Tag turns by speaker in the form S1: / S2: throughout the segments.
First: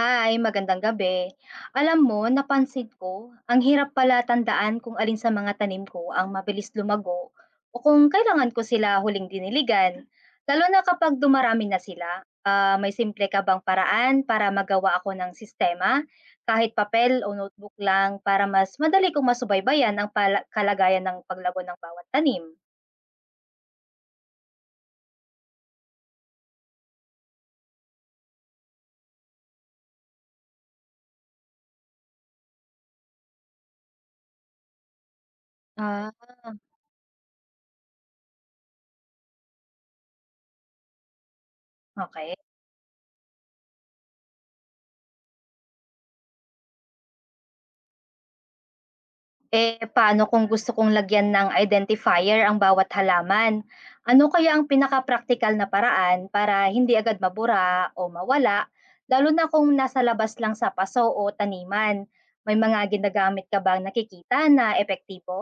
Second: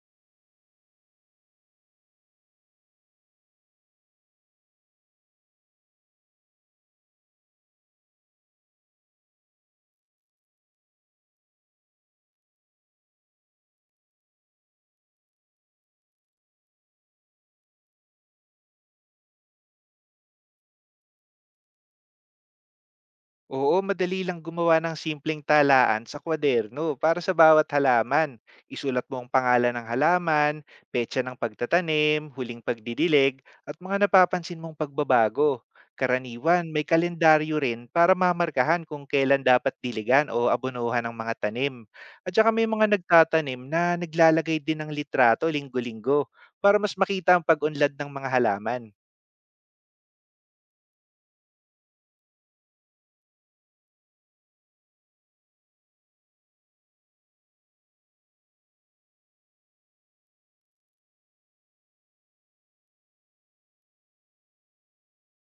S1: Hi, magandang gabi. Alam mo, napansin ko, ang hirap pala tandaan kung alin sa mga tanim ko ang mabilis lumago o kung kailangan ko sila huling diniligan. Lalo na kapag dumarami na sila, may simple ka bang paraan para magawa ako ng sistema, kahit papel o notebook lang, para mas madali kong masubaybayan ang kalagayan ng paglago ng bawat tanim?
S2: Oo, madali lang gumawa ng simpleng talaan sa kwaderno para sa bawat halaman. Isulat mo ang pangalan ng halaman, petsa ng pagtatanim, huling pagdidilig, at mga napapansin mong pagbabago.
S1: Ah,
S2: Karaniwan, may kalendaryo rin para mamarkahan kung kailan dapat diligan o abonohan ng mga tanim. At
S1: okay.
S2: saka may mga nagtatanim na naglalagay din ng litrato linggo-linggo para mas makita ang pag-unlad ng mga halaman.
S1: Eh, paano kung gusto kong lagyan ng identifier ang bawat halaman? Ano kaya ang pinaka-practical na paraan para hindi agad mabura o mawala, lalo na kung nasa labas lang sa paso o taniman? May mga ginagamit ka bang nakikita na epektibo?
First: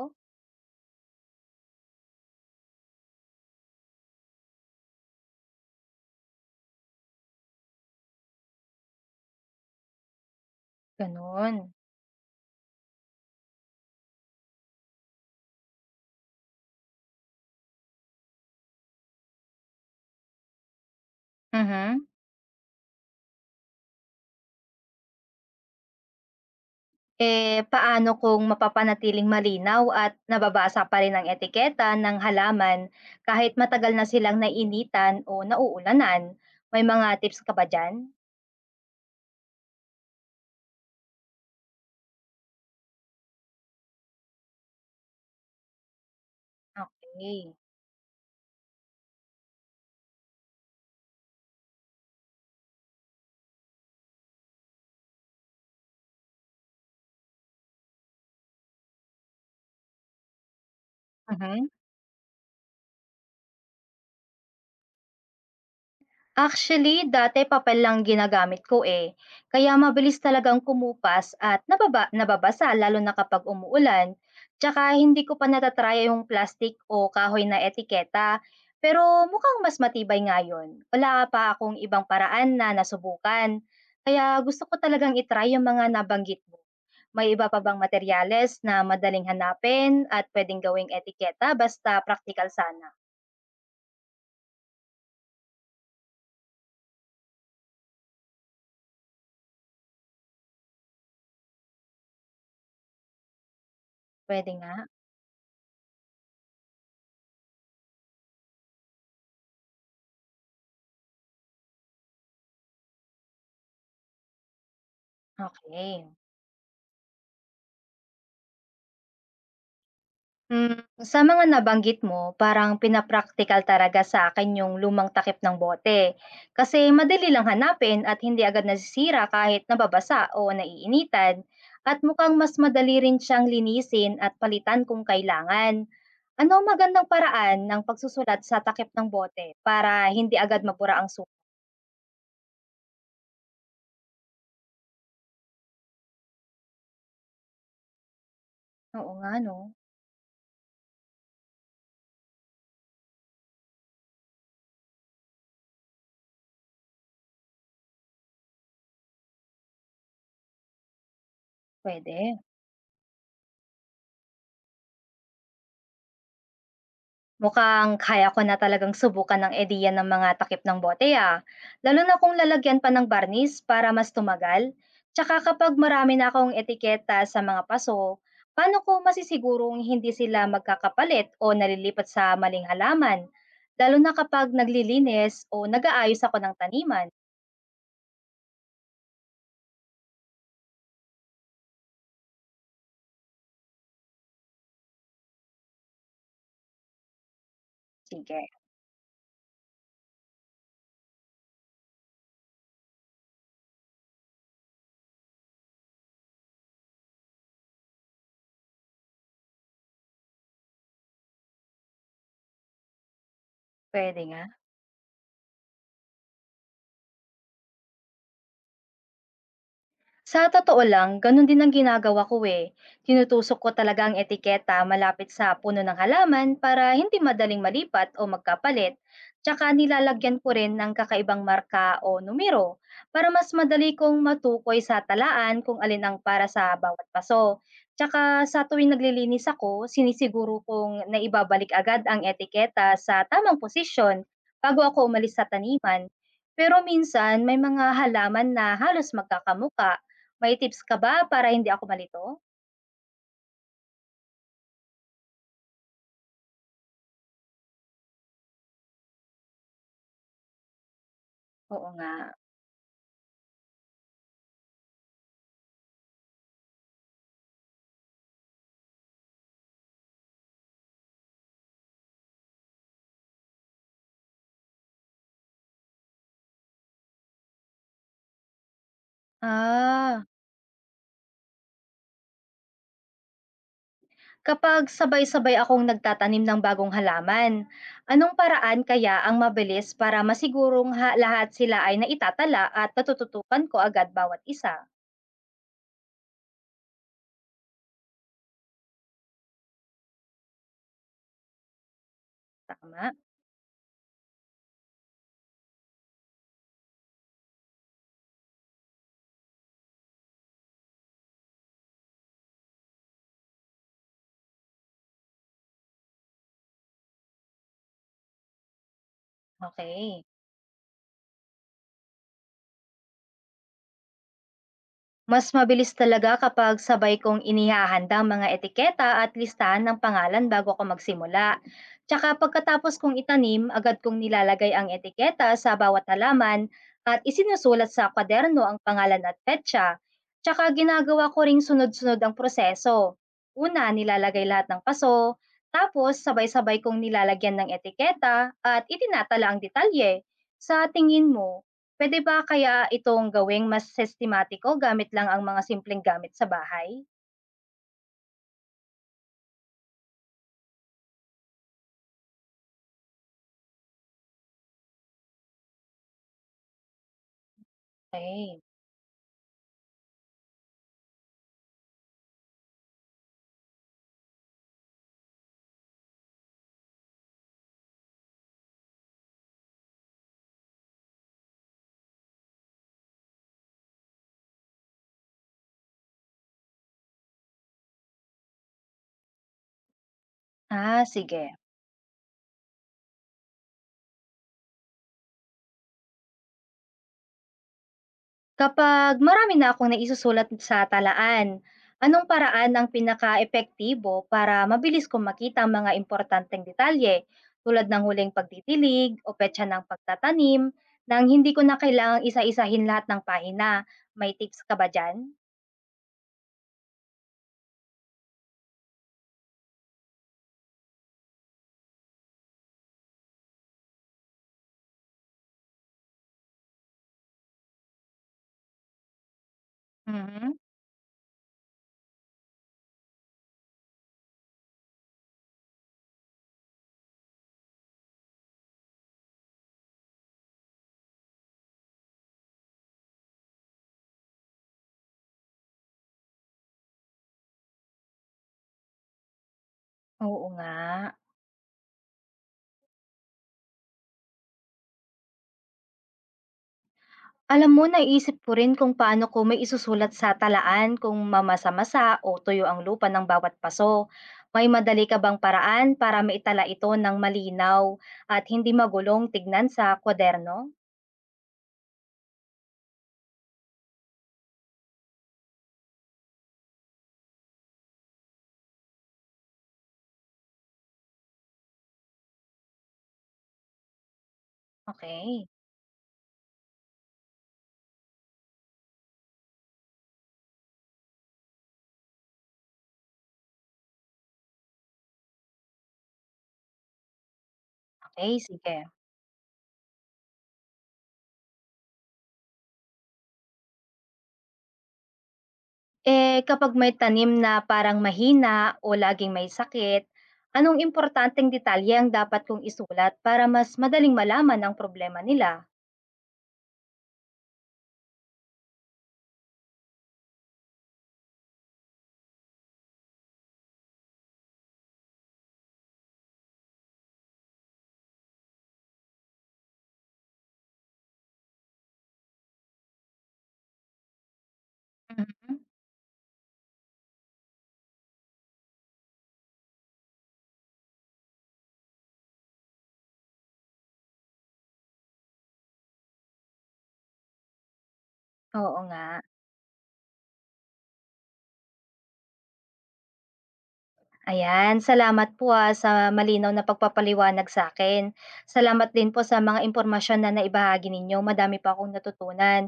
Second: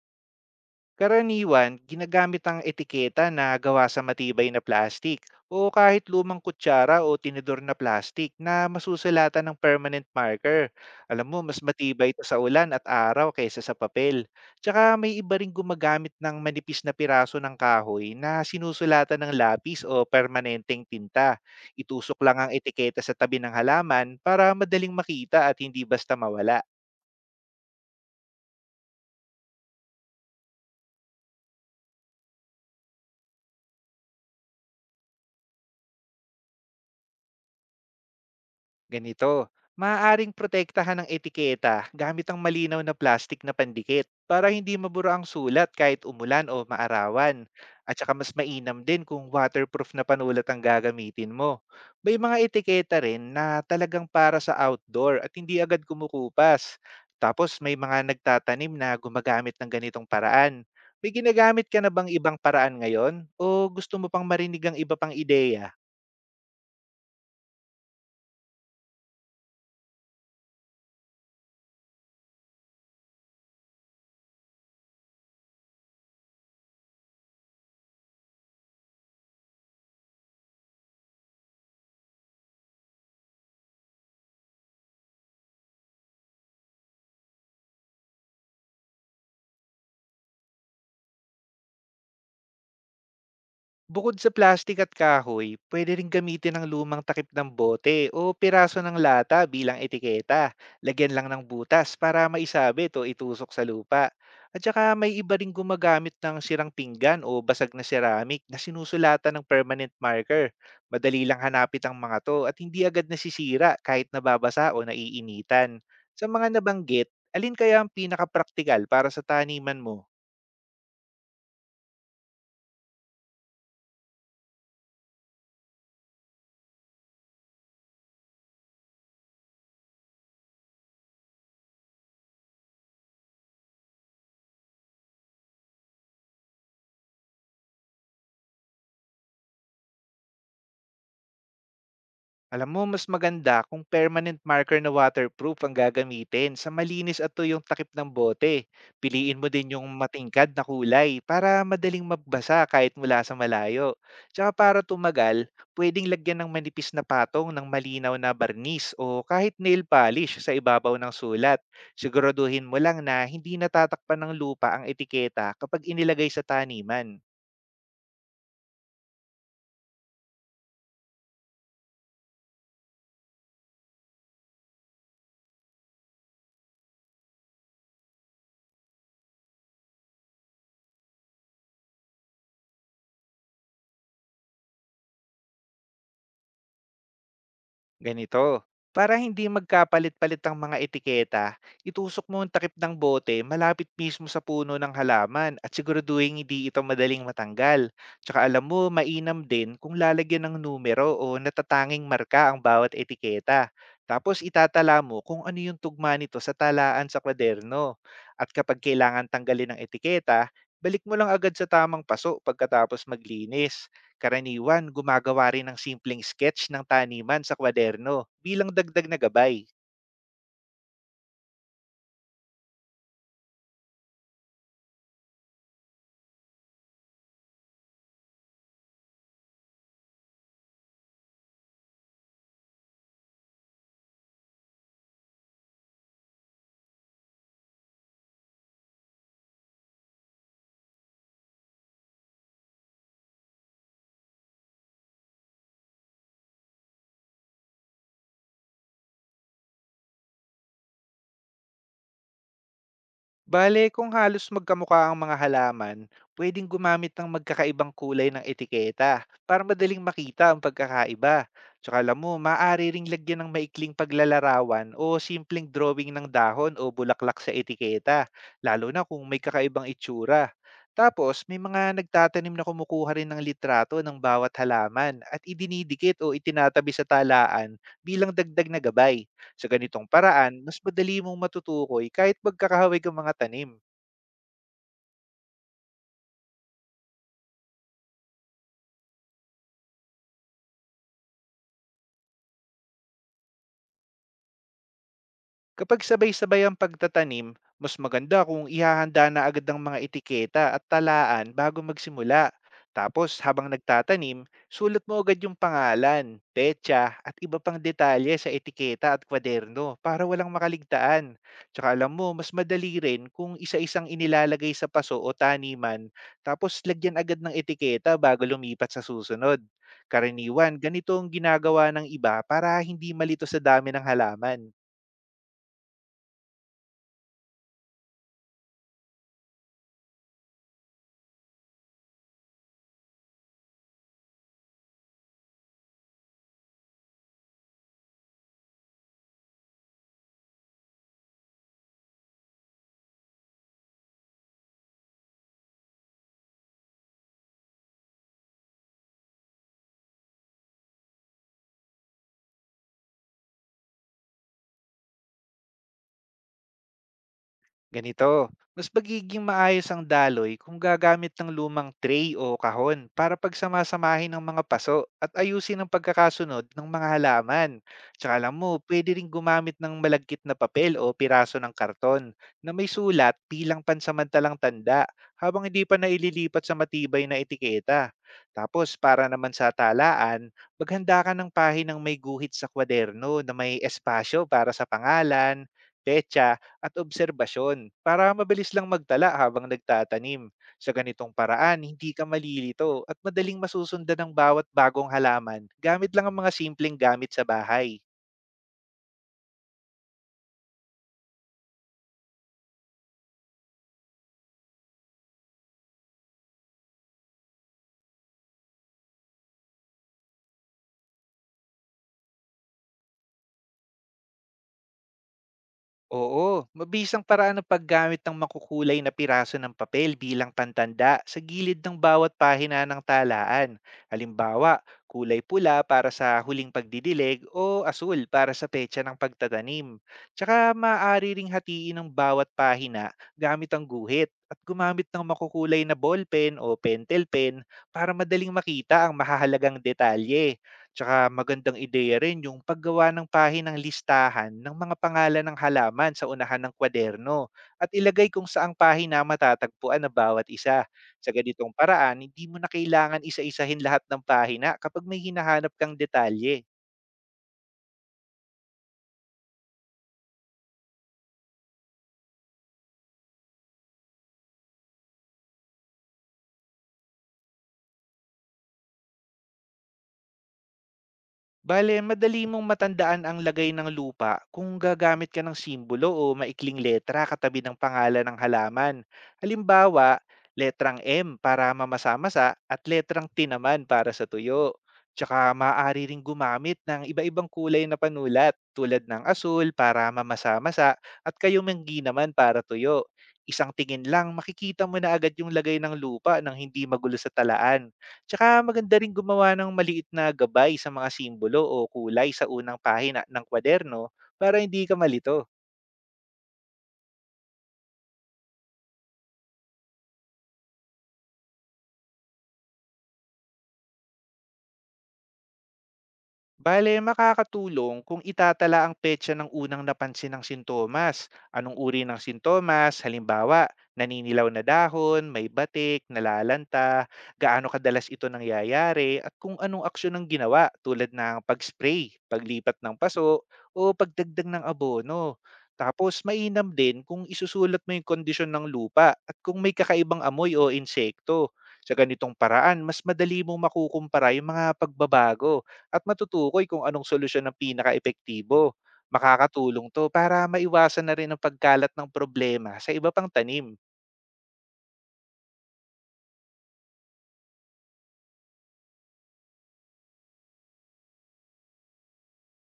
S2: Karaniwan, ginagamit ang etiketa na gawa sa matibay na plastik o kahit lumang kutsara o tinidor na plastik na masusulatan ng permanent marker. Alam mo, mas
S1: Ganun.
S2: matibay ito sa ulan at araw kaysa sa papel. Tsaka may iba ring gumagamit ng manipis na piraso ng kahoy na sinusulatan ng lapis o permanenteng tinta.
S1: Mhm.
S2: Itusok lang ang etiketa sa tabi ng halaman para madaling makita at hindi basta mawala.
S1: Eh, paano kung mapapanatiling malinaw at nababasa pa rin ang etiketa ng halaman kahit matagal na silang nainitan o nauulanan? May mga tips ka ba dyan?
S2: Ganito, maaaring protektahan ng etiketa gamit ang malinaw na plastic na pandikit para hindi mabura ang sulat kahit umulan o maarawan.
S1: Okay.
S2: At saka mas mainam din kung waterproof na panulat ang gagamitin mo. May mga etiketa rin na talagang para sa outdoor at hindi agad kumukupas. Tapos may mga nagtatanim na gumagamit ng ganitong paraan. May
S1: Mhm.
S2: ginagamit ka na bang ibang paraan ngayon o gusto mo pang marinig ang iba pang ideya?
S1: Actually, dati papel lang ginagamit ko, eh. Kaya mabilis talagang kumupas at nababasa lalo na kapag umuulan. Tsaka hindi ko pa natatrya yung plastic o kahoy na etiketa, pero mukhang mas matibay ngayon. Wala pa akong ibang paraan na nasubukan, kaya gusto ko talagang i-try yung mga nabanggit mo. May iba pa bang materyales na madaling hanapin at pwedeng gawing etiketa basta practical sana?
S2: Bukod sa plastik at kahoy, pwede rin gamitin ang lumang takip ng bote o piraso ng lata bilang etiketa. Lagyan lang ng butas para maisabit o itusok sa lupa.
S1: Puwede
S2: At
S1: nga?
S2: saka may iba rin gumagamit ng sirang pinggan o basag na ceramic na sinusulatan ng permanent marker. Madali lang hanapit ang mga to at hindi agad nasisira kahit nababasa o naiinitan.
S1: Okay.
S2: Sa mga nabanggit, alin kaya ang pinakapraktikal para sa taniman mo?
S1: Hmm, sa mga nabanggit mo, parang pinapraktikal talaga sa akin yung lumang takip ng bote. Kasi madali lang hanapin at hindi agad nasisira kahit nababasa o naiinitan. At mukhang mas madali rin siyang linisin at palitan kung kailangan. Ano ang magandang paraan ng pagsusulat sa takip ng bote para hindi agad mapura ang sulat?
S2: Alam mo, mas maganda kung permanent marker na waterproof ang gagamitin sa malinis at tuyong takip ng bote.
S1: Oo nga
S2: Piliin mo
S1: no,
S2: din yung matingkad na kulay para madaling magbasa kahit mula sa malayo. Tsaka para tumagal, pwedeng lagyan ng manipis na patong ng malinaw na barnis o kahit nail polish sa ibabaw ng sulat.
S1: pwede.
S2: Siguraduhin mo lang na hindi natatakpan ng lupa ang etiketa kapag inilagay sa taniman.
S1: Mukhang kaya ko na talagang subukan ng ideya ng mga takip ng bote ah. Lalo na kung lalagyan pa ng barnis para mas tumagal. Tsaka kapag marami na akong etiketa sa mga paso, paano ko masisigurong hindi sila magkakapalit o nalilipat sa maling halaman? Lalo na kapag naglilinis o nag-aayos ako ng taniman.
S2: Ganito, para hindi magkapalit-palit ang mga etiketa, itusok mo ang takip ng bote malapit mismo sa puno ng halaman at siguraduhin hindi ito madaling matanggal. Tsaka
S1: Sige,
S2: alam mo, mainam din kung lalagyan ng numero o natatanging marka ang bawat etiketa. Tapos itatala mo kung ano yung tugma nito sa talaan sa kwaderno. At kapag kailangan tanggalin ng etiketa, balik mo lang agad sa tamang paso pagkatapos maglinis.
S1: pwede nga.
S2: Karaniwan, gumagawa rin ng simpleng sketch ng taniman sa kwaderno bilang dagdag na gabay.
S1: Sa totoo lang, ganun din ang ginagawa ko eh. Tinutusok ko talaga ang etiketa malapit sa puno ng halaman para hindi madaling malipat o magkapalit. Tsaka nilalagyan ko rin ng kakaibang marka o numero para mas madali kong matukoy sa talaan kung alin ang para sa bawat paso. Tsaka sa tuwing naglilinis ako, sinisiguro kong naibabalik agad ang etiketa sa tamang posisyon bago ako umalis sa taniman. Pero minsan may mga halaman na halos magkakamuka, may tips ka ba para hindi ako malito?
S2: Bale, kung halos magkamukha ang mga halaman, pwedeng gumamit ng magkakaibang kulay ng etiketa para madaling makita ang pagkakaiba.
S1: Oo
S2: Tsaka
S1: nga.
S2: alam mo, maaari ring lagyan ng maikling paglalarawan o simpleng drawing ng dahon o bulaklak sa etiketa, lalo na kung may kakaibang itsura. Tapos, may mga nagtatanim na kumukuha rin ng litrato ng bawat halaman at idinidikit o itinatabi sa talaan bilang dagdag na gabay. Sa ganitong
S1: Ah,
S2: paraan, mas madali mong matutukoy kahit magkakahawig ang mga tanim.
S1: kapag sabay-sabay akong nagtatanim ng bagong halaman, anong paraan kaya ang mabilis para masigurong lahat sila ay naitatala at natututukan ko agad bawat isa?
S2: Kapag sabay-sabay ang pagtatanim, mas maganda kung ihahanda na agad ang mga etiketa at talaan bago magsimula.
S1: Tama?
S2: Tapos habang nagtatanim, sulat mo agad yung pangalan, petsa at iba pang detalye sa etiketa at kwaderno para walang makaligtaan. Tsaka alam mo, mas madali rin kung isa-isang inilalagay sa paso o taniman tapos lagyan agad ng etiketa bago lumipat sa susunod.
S1: Okay.
S2: Karaniwan, ganito ang ginagawa ng iba para hindi malito sa dami ng halaman.
S1: Mas mabilis talaga kapag sabay kong inihahanda ang mga etiketa at listahan ng pangalan bago ako magsimula. Tsaka pagkatapos kong itanim, agad kong nilalagay ang etiketa sa bawat halaman at isinusulat sa kwaderno ang pangalan at petsa. Tsaka ginagawa ko ring sunod-sunod ang proseso. Una, nilalagay lahat ng paso, tapos sabay-sabay kong nilalagyan ng etiketa at itinatala ang detalye. Sa tingin mo, puwede ba kaya itong gawing mas sistematiko gamit lang ang mga simpleng gamit sa bahay?
S2: Ganito, mas magiging maayos ang daloy kung gagamit ng lumang tray o kahon para pagsamasamahin ng mga paso at ayusin ang pagkakasunod ng mga halaman. Tsaka alam
S1: Okey.
S2: mo, pwede rin gumamit ng malagkit na papel o piraso ng karton na may sulat bilang pansamantalang tanda habang hindi pa naililipat sa matibay na etiketa. Tapos para naman sa talaan, maghanda ka ng pahinang may guhit sa kwaderno na may espasyo para sa pangalan, petsa at obserbasyon para mabilis lang magtala habang nagtatanim. Sa
S1: Ah,
S2: ganitong
S1: sige.
S2: paraan, hindi ka malilito at madaling masusundan ang bawat bagong halaman gamit lang ang mga simpleng gamit sa bahay.
S1: Kapag marami na akong naisusulat sa talaan, anong paraan ang epektibo para mabilis kong makita ang mga importanteng detalye tulad ng huling pagtitilig o petsa ng pagtatanim nang hindi ko na kailangang isa-isahin lahat ng pahina? May tips ka ba diyan?
S2: Oo, mabisang paraan ng paggamit ng makukulay na piraso ng papel bilang pantanda sa gilid ng bawat pahina ng talaan. Halimbawa, kulay pula para sa huling pagdidilig o asul para sa petsa ng pagtatanim.
S1: Mhm,
S2: Tsaka maaari ring hatiin ang bawat pahina gamit ang guhit at gumamit ng makukulay na ballpen o pentel pen para madaling makita ang mahahalagang detalye. Tsaka magandang ideya rin yung paggawa ng pahinang listahan ng mga pangalan ng halaman sa unahan ng kwaderno at ilagay kung saang pahina matatagpuan na bawat
S1: oo nga.
S2: isa. Sa ganitong paraan, hindi mo na kailangan isa-isahin lahat ng pahina kapag may hinahanap kang detalye.
S1: Alam mo, naisip ko rin kung paano ko may isusulat sa talaan kung mamasa-masa o tuyo ang lupa ng bawat paso. May madali ka bang paraan para maitala ito ng malinaw at hindi magulong tignan sa kwaderno?
S2: Bale, madali mong matandaan ang lagay ng lupa kung gagamit ka ng simbolo o maikling letra katabi ng pangalan ng halaman. Halimbawa, letrang M para mamasa-masa at letrang T naman para sa tuyo.
S1: Okay,
S2: Tsaka maaari ring gumamit ng iba-ibang kulay na panulat tulad ng asul para mamasa-masa at kayumenggi naman para tuyo. Isang tingin lang makikita mo na agad yung lagay ng lupa nang hindi magulo sa talaan.
S1: okay,
S2: Tsaka
S1: sige.
S2: maganda rin gumawa ng maliit na gabay sa mga simbolo o kulay sa unang pahina ng kwaderno para hindi ka malito.
S1: Eh, kapag may tanim na parang mahina o laging may sakit, anong importanteng detalye ang dapat kong isulat para mas madaling malaman ang problema nila?
S2: Bale, makakatulong kung itatala ang petsa ng unang napansin ng sintomas. Anong uri ng sintomas? Halimbawa, naninilaw na dahon, may batik, nalalanta, gaano kadalas ito nangyayari, at kung anong aksyon ang ginawa tulad ng pag-spray, paglipat ng paso, o pagdagdag ng abono.
S1: Mhm.
S2: Tapos, mainam din kung isusulat mo yung kondisyon ng lupa at kung may kakaibang amoy o insekto. Sa ganitong paraan, mas madali mong makukumpara yung mga pagbabago at matutukoy kung anong solusyon ang pinakaepektibo.
S1: Oo nga.
S2: Makakatulong 'to para maiwasan na rin ang pagkalat ng problema sa iba pang tanim.
S1: Ayan, salamat po ah, sa malinaw na pagpapaliwanag sa akin. Salamat din po sa mga impormasyon na naibahagi ninyo, madami pa akong natutunan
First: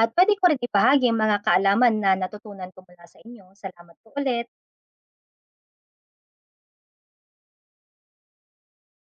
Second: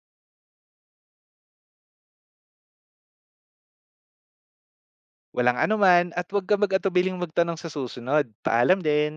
S1: at pwede ko rin ibahagi ang mga kaalaman na natutunan ko mula sa inyo. Salamat po ulit.
S2: Walang anuman at huwag ka mag-atubiling magtanong sa susunod. Paalam din.